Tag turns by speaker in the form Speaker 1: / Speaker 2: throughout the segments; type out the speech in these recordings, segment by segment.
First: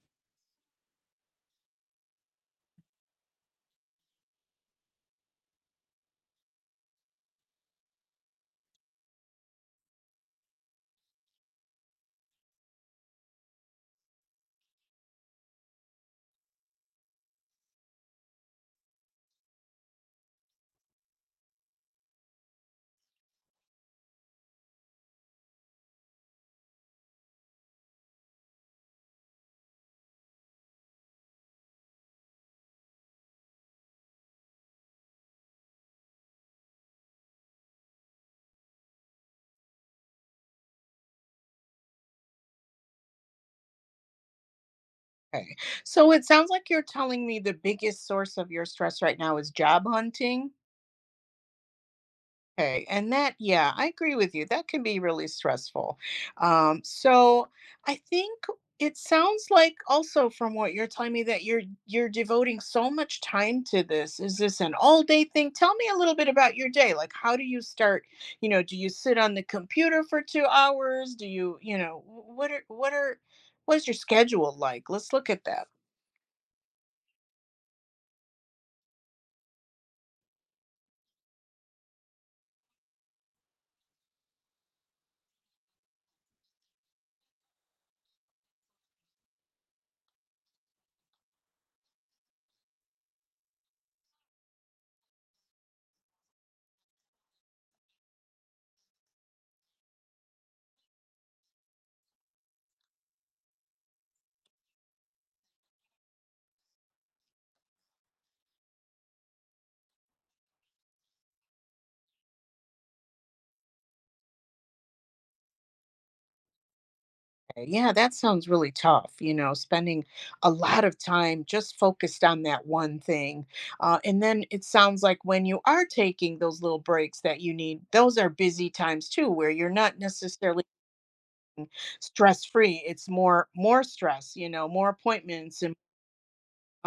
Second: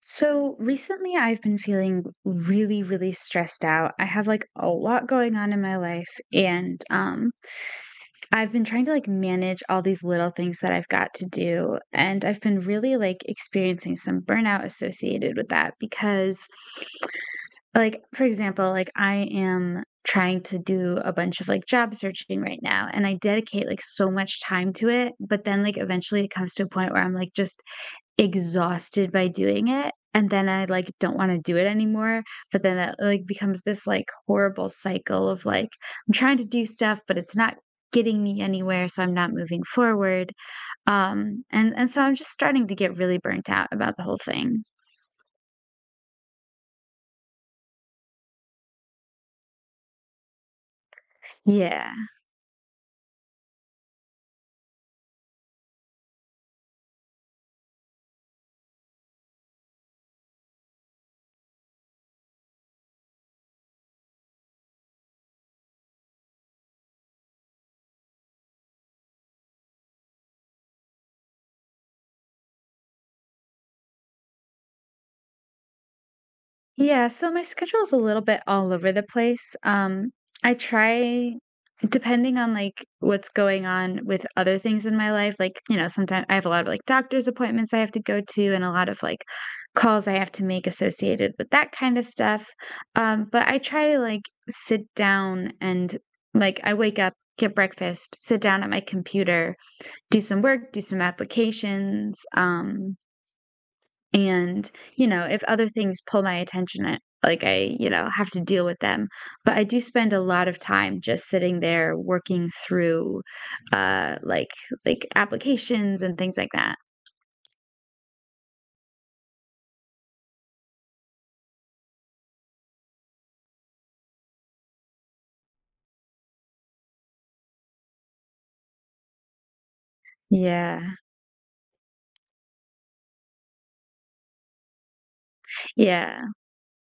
Speaker 1: So recently, I've been feeling really, really stressed out. I have like a lot going on in my life, and I've been trying to like manage all these little things that I've got to do. And I've been really like experiencing some burnout associated with that because, like, for example, like I am trying to do a bunch of like job searching right now, and I dedicate like so much time to it. But then, like, eventually it comes to a point where I'm like just exhausted by doing it, and then I, like, don't wanna do it anymore, but then that, like, becomes this, like, horrible cycle of, like, I'm trying to do stuff, but it's not getting me anywhere, so I'm not moving forward, and so I'm just starting to get really burnt out about the whole thing.
Speaker 2: Okay. So it sounds like you're telling me the biggest source of your stress right now is job hunting.
Speaker 1: Yeah.
Speaker 2: Okay. And that, yeah, I agree with you. That can be really stressful. So I think it sounds like also from what you're telling me that you're devoting so much time to this. Is this an all day thing? Tell me a little bit about your day. Like how do you start, you know, do you sit on the computer for 2 hours? Do you, you know, what are what is your schedule like? Let's look at that.
Speaker 1: Yeah, so my schedule's a little bit all over the place. I try depending on like what's going on with other things in my life, like, you know, sometimes I have a lot of like doctor's appointments I have to go to and a lot of like calls I have to make associated with that kind of stuff. But I try to like sit down and like I wake up, get breakfast, sit down at my computer, do some work, do some applications, and, you know, if other things pull my attention, I like I, you know, have to deal with them. But I do spend a lot of time just sitting there working through uh like like applications and things like that.
Speaker 2: Yeah, that sounds really tough, you know, spending a lot of time just focused on that one thing. And then it sounds like when you are taking those little breaks that you need, those are busy times too, where you're not necessarily
Speaker 1: Yeah.
Speaker 2: stress free. It's more stress, you know, more appointments and
Speaker 1: Yeah.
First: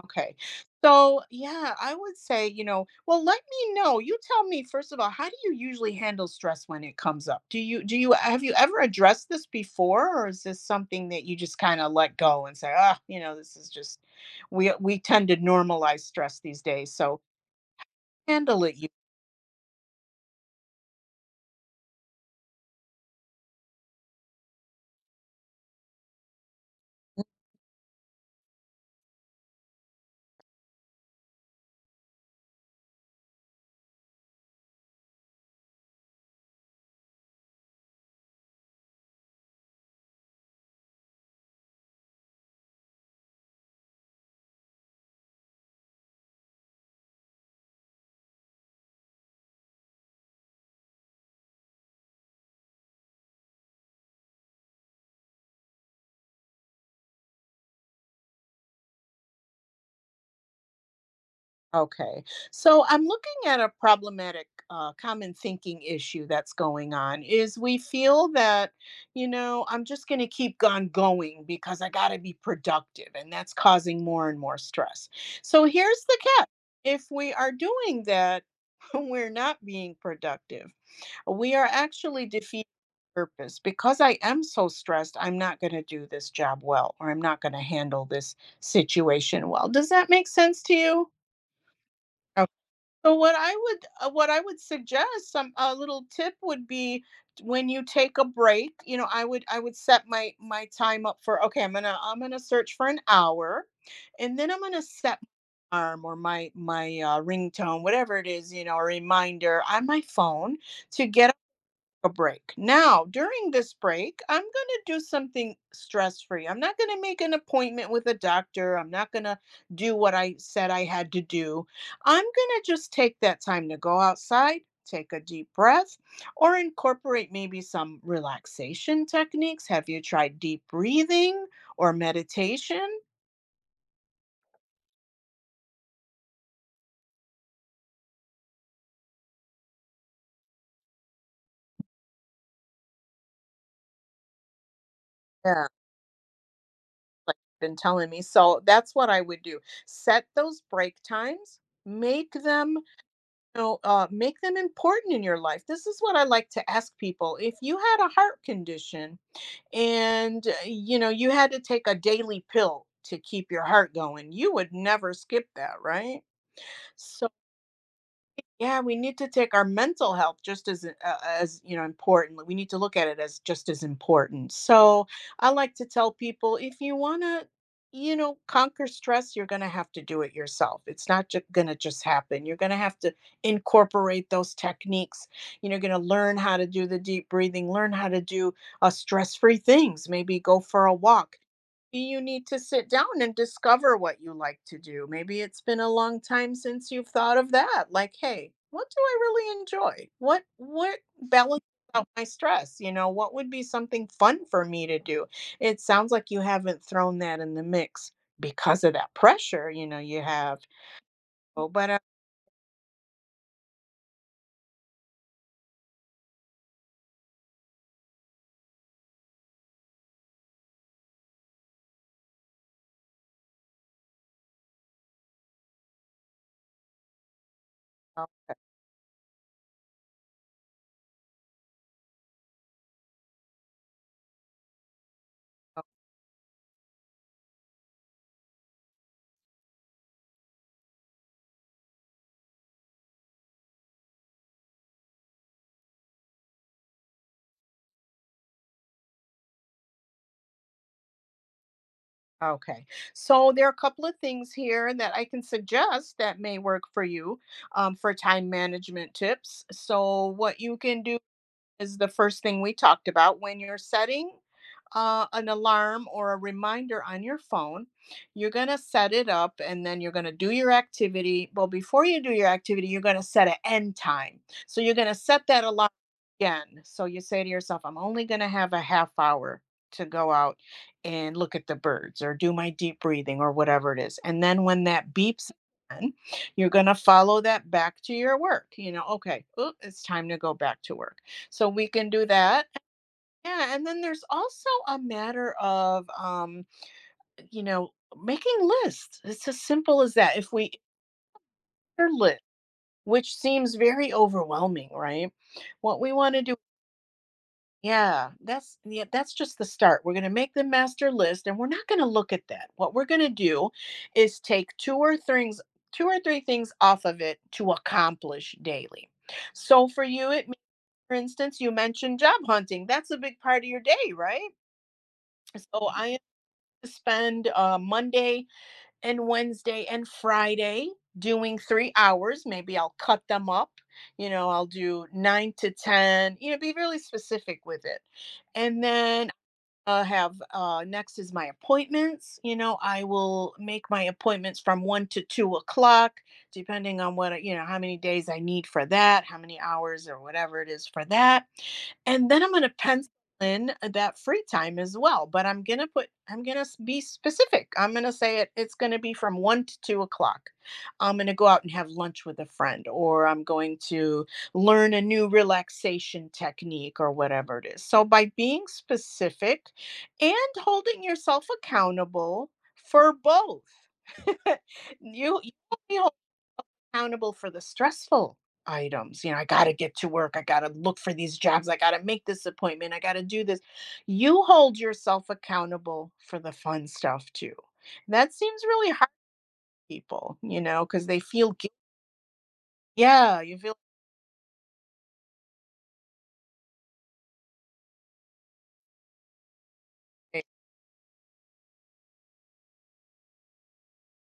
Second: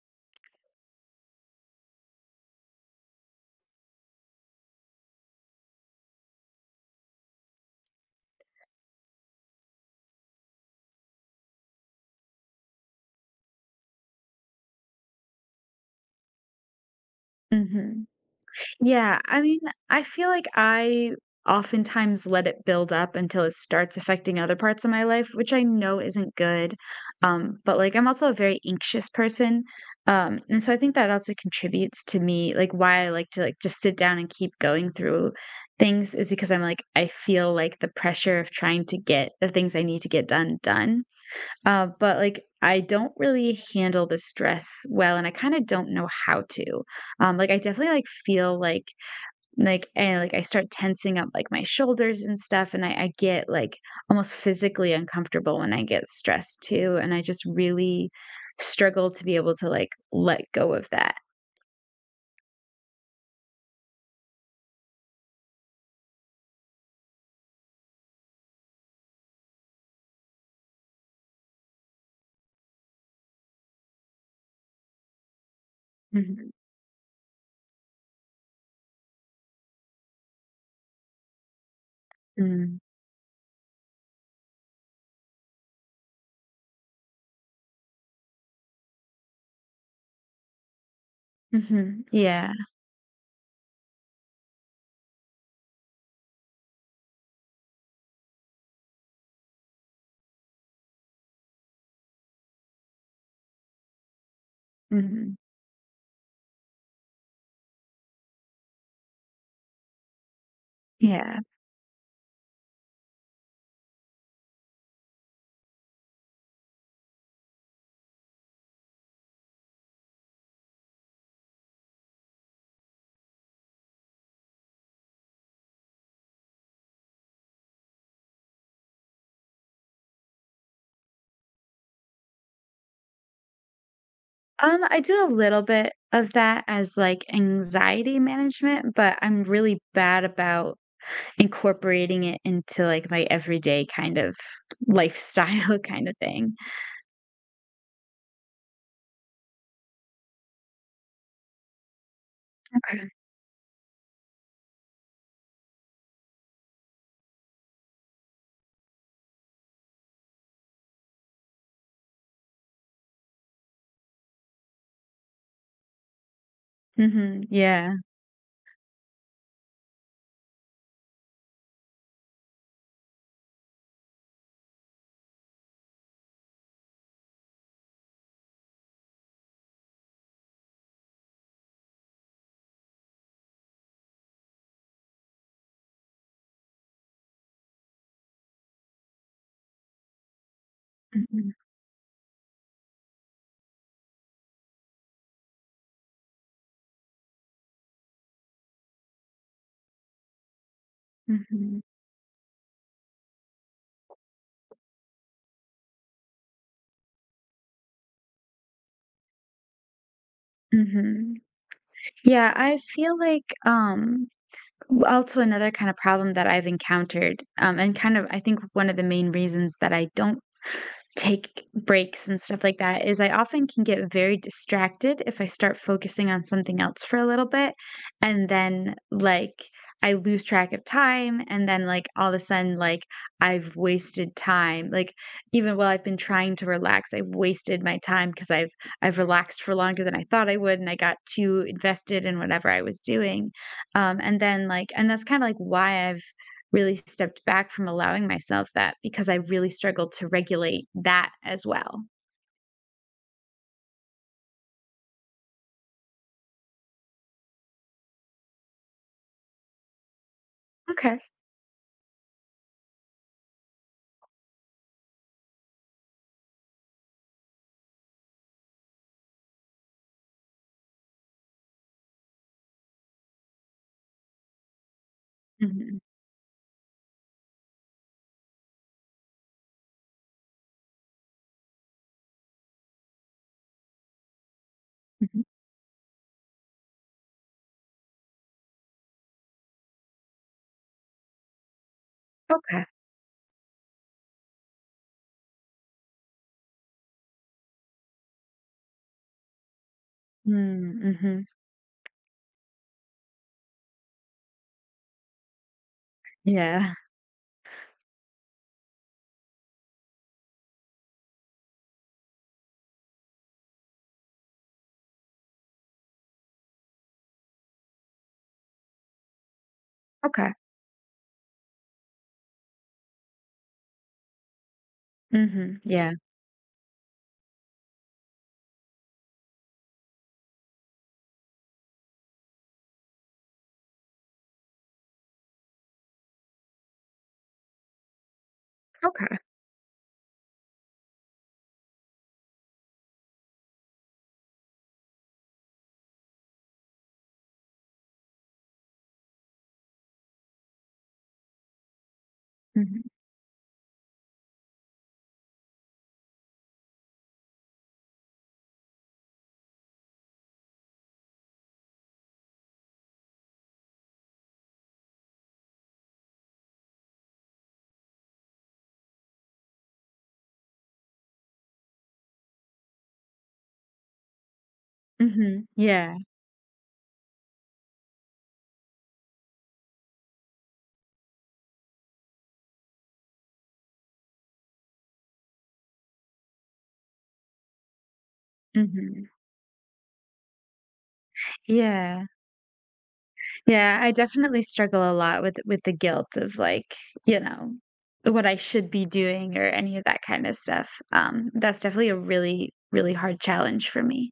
Speaker 2: okay. So, yeah, I would say, you know, well, let me know. You tell me first of all, how do you usually handle stress when it comes up? Do you have you ever addressed this before, or is this something that you just kind of let go and say, "Ah, you know, this is just we tend to normalize stress these days." So,
Speaker 1: Mhm.
Speaker 2: handle it.
Speaker 1: Yeah, I mean, I feel like I oftentimes let it build up until it starts affecting other parts of my life, which I know isn't good. But like I'm also a very anxious person. And so I think that also contributes to me, like why I like to like just sit down and keep going through things is because I'm like I feel like the pressure of trying to get the things I need to get done done. But like I don't really handle the stress well, and I kind of don't know how to like I definitely like feel like, and, like, I start tensing up, like, my shoulders and stuff, and I get, like, almost physically uncomfortable when I get stressed too, and I just really struggle to be able to, like, let go of that.
Speaker 2: Okay. So I'm looking at a problematic common thinking issue that's going on is we feel that, you know, I'm just going to keep on going because I got to be productive, and that's causing more and more stress. So here's the catch.
Speaker 1: Mhm.
Speaker 2: If we are doing that, we're not being productive. We are actually defeating
Speaker 1: Mm.
Speaker 2: purpose because I am so stressed. I'm not going to do this job well, or I'm not going to handle this situation well. Does that make sense to you?
Speaker 1: Mhm. Yeah.
Speaker 2: So what I would suggest some a little tip would be when you take a break, you know, I would set my time up for okay, I'm going to search for an hour, and then I'm going to set
Speaker 1: Mhm.
Speaker 2: my alarm or my ringtone, whatever it is, you know, a reminder on my phone to get
Speaker 1: Yeah.
Speaker 2: a break. Now, during this break, I'm going to do something stress free. I'm not going to make an appointment with a doctor. I'm not going to do what I said I had to do. I'm going to just take that time to go outside, take a deep breath, or incorporate maybe some relaxation techniques. Have you tried deep breathing or meditation?
Speaker 1: I do a little bit of that as, like, anxiety management, but I'm really bad about incorporating it into, like, my everyday kind of
Speaker 2: Yeah.
Speaker 1: lifestyle kind of thing.
Speaker 2: Like you've been telling me. So that's what I would do. Set those break times, make them
Speaker 1: Okay.
Speaker 2: know, make them important in your life. This is what I like to ask people. If you had a heart condition and, you know, you had to take a daily pill to keep your heart going, you would never skip that, right? So.
Speaker 1: Mhm. Yeah.
Speaker 2: Yeah, we need to take our mental health just as you know important. Like, we need to look at it as just as important. So I like to tell people if you want to, you know, conquer stress, you're going to have to do it yourself. It's not just going to just happen. You're going to have to incorporate those techniques. You know, you're going to learn how to do the deep breathing, learn how to do stress-free things. Maybe go for a walk.
Speaker 1: Mhm.
Speaker 2: You need to sit down and discover what you like to do. Maybe it's been a long time since you've thought of that. Like, hey, what do I really enjoy? What balances
Speaker 1: Mhm,
Speaker 2: out my stress? You know, what would be something fun for me to do? It sounds like you haven't thrown that in the mix because of that pressure. You know, you have.
Speaker 1: mhm.
Speaker 2: Oh, but
Speaker 1: Yeah, I feel like, also another kind of problem that I've encountered, and kind of I think one of the main reasons that I don't take breaks and stuff like that is I often can get very distracted if I start focusing on something else for a little bit. And
Speaker 2: okay.
Speaker 1: then, like, I lose track of time. And then, like, all of a sudden, like, I've wasted time. Like, even
Speaker 2: o-
Speaker 1: while I've been trying to relax, I've wasted my time because I've relaxed for longer than I thought I would. And I got too invested in whatever I was doing. And then, like, and that's kind of like why I've, really stepped back from allowing myself that because I really struggled to regulate that as well.
Speaker 2: okay. So there are a couple of things here that I can suggest that may work for you, for time management tips. So what you can do
Speaker 1: Okay.
Speaker 2: is the first thing we talked about, when you're setting an alarm or a reminder on your phone, you're going to set it up, and then you're going to do your activity. Well, before you do your activity you're going to set an end time, so you're going to set that alarm
Speaker 1: Mhm,
Speaker 2: again. So you say to yourself, I'm only going to have a half hour to go out and look at the birds or do my deep breathing or whatever it is, and then when that
Speaker 1: mhm.
Speaker 2: beeps again, you're going to follow that back to your work. You know, okay, oh, it's time to go back to work. So we can do that.
Speaker 1: Okay.
Speaker 2: Yeah, and then there's also a matter of you know, making lists. It's as simple as that. If we
Speaker 1: Mm, mhm.
Speaker 2: are list, which seems very overwhelming, right? What we want to do,
Speaker 1: Yeah.
Speaker 2: yeah, that's just the start. We're going to make the master list, and we're not going to look at that. What we're going to do is take two or three things off of it to accomplish daily. So for you it
Speaker 1: Okay.
Speaker 2: means, for instance, you mentioned job hunting. That's a big part of your day, right?
Speaker 1: Mhm,
Speaker 2: So I
Speaker 1: yeah.
Speaker 2: am to spend Monday and Wednesday and Friday doing 3 hours. Maybe I'll cut them up. You know, I'll do 9 to 10, you know, be really specific with it. And then
Speaker 1: Okay.
Speaker 2: have next is my appointments. You know, I will make my appointments from 1 to 2 o'clock, depending on what, you know, how many days I need for that, how many hours or whatever it is for that. And then I'm going to
Speaker 1: Mhm,
Speaker 2: pencil in that free time as well. But I'm going to put, I'm going to be specific. I'm going to say it, it's going to be from 1 to 2 o'clock. I'm going to go out and have lunch with a friend, or I'm going to learn a new relaxation technique or whatever it is. So by being specific, and holding yourself accountable for both. You
Speaker 1: mhm,
Speaker 2: only hold
Speaker 1: yeah,
Speaker 2: accountable for the stressful items. You know, I got to get to work. I got to look for these jobs. I got to make this appointment. I got to do this. You hold yourself accountable for the fun stuff too. That seems really hard
Speaker 1: mhm,
Speaker 2: to people, you know, because they feel guilty.
Speaker 1: yeah.
Speaker 2: Yeah, you feel
Speaker 1: Yeah, I definitely struggle a lot with the guilt of, like, you know, what I should be doing or any of that kinda stuff. That's definitely a really, really hard challenge for me.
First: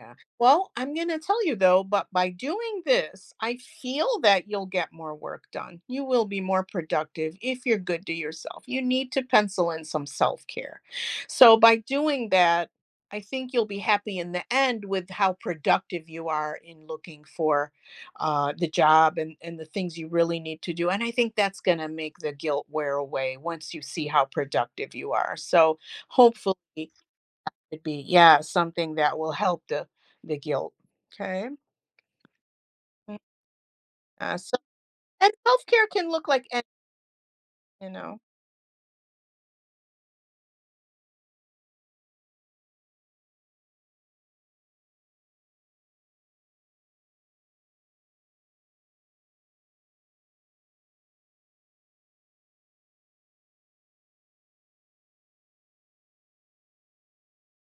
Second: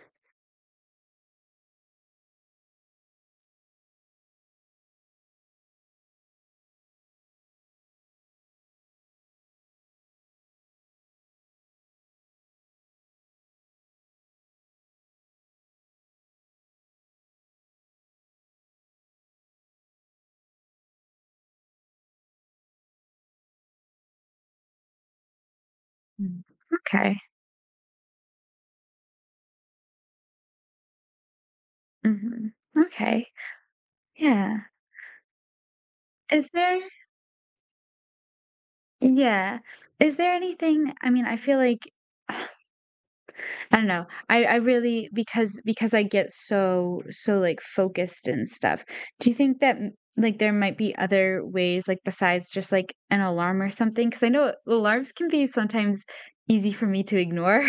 Speaker 2: yeah. Well, I'm going to tell you though, but by doing this, I feel that you'll get more work done. You will be more productive if you're good to yourself. You need to pencil in some self care. So, by doing that, I think you'll be happy in the end with how productive you are in looking for the job, and the things you really need to do. And I think that's going to make the guilt wear away once you see how productive you are. So,
Speaker 1: Mm.
Speaker 2: hopefully,
Speaker 1: Okay.
Speaker 2: could be, yeah, something that will help the guilt. Okay.
Speaker 1: Mhm.
Speaker 2: Mm.
Speaker 1: Okay.
Speaker 2: So
Speaker 1: Yeah.
Speaker 2: and self-care can look like
Speaker 1: Is
Speaker 2: any,
Speaker 1: there
Speaker 2: you know.
Speaker 1: yeah. Is there anything? I mean, I feel like I don't know. I really because I get so, like, focused and stuff, do you think that, m like, there might be other ways, like, besides just, like, an alarm or something? Because I know alarms can be sometimes easy for me to ignore.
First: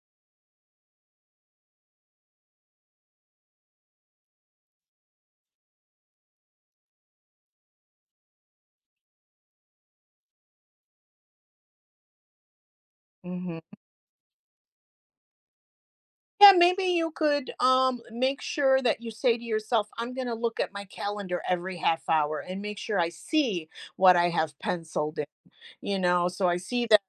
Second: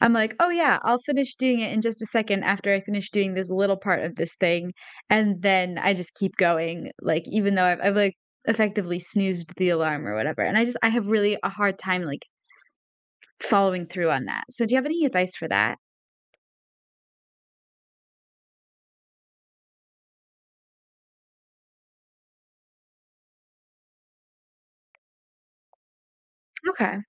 Speaker 1: I'm like, "Oh, yeah, I'll finish doing it in just a second after I finish doing this little part of this thing," and then I just keep going, like, even though I've, like, effectively snoozed the alarm or whatever, and I just I have really a hard time, like,
Speaker 2: Mhm.
Speaker 1: following through on that. So do you have any advice for that?
Speaker 2: Yeah, maybe you could make sure that you say to yourself, I'm going to look at my calendar every half hour and make sure I see what I have penciled in, you know, so I see
Speaker 1: Okay.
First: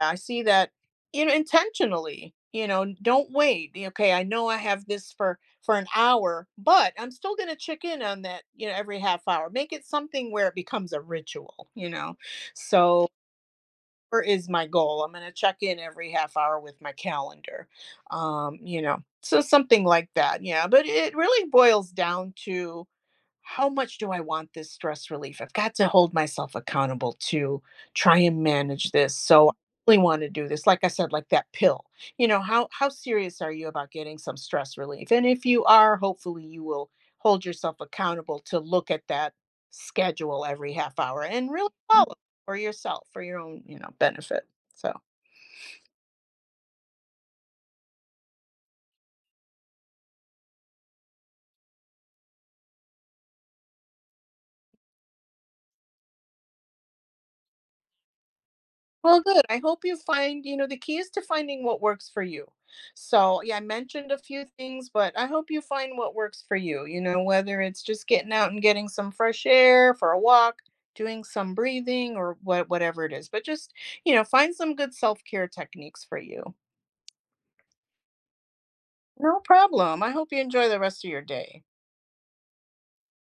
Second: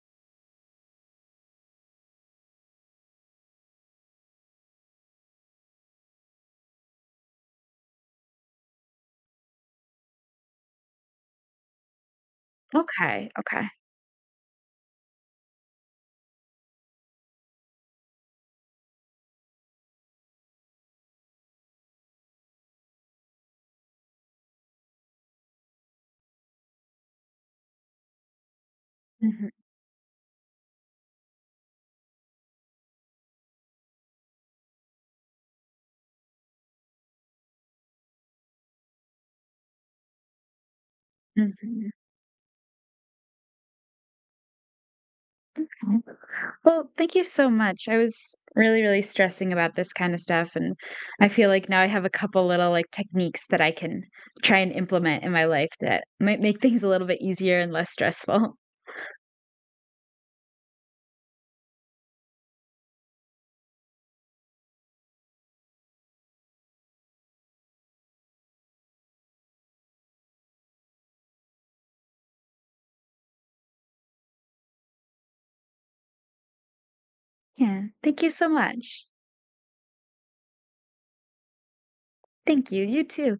Speaker 2: I see that, you know, intentionally, you know, don't wait. Okay, I know I have this for an hour, but I'm still going to check in on that, you know, every half hour. Make it something where it becomes a ritual, you know. So,
Speaker 1: Okay, okay.
Speaker 2: where is my goal? I'm going to check in every half hour with my calendar. You know, so something like that. Yeah, but it really boils down to how much do I want this stress relief? I've got to hold myself accountable to try and manage this. So
Speaker 1: Mhm,
Speaker 2: I really want to do this. Like I said, like that pill. You know, how serious are you about getting some stress relief? And if you are, hopefully you will hold yourself accountable to look at that schedule every half hour and really
Speaker 1: mhm.
Speaker 2: follow for yourself, for your own, you know, benefit. So
Speaker 1: Mhm. Well, thank you so much. I was really, really stressing about this kind of stuff, and I feel like now I have a couple little like techniques that I can try and implement in my life that might make things a little bit easier and less stressful.
Speaker 2: well, good. I hope you find, you know, the key is to finding what works for you. So, yeah, I mentioned a few things, but I hope you find what works for you, you know, whether it's just getting out and getting some fresh air for a walk, doing some breathing or whatever it is. But just, you know, find some good self-care techniques for you.
Speaker 1: Yeah. Thank you so much.
Speaker 2: No problem. I hope you enjoy the rest of your day.
Speaker 1: Thank you. You too.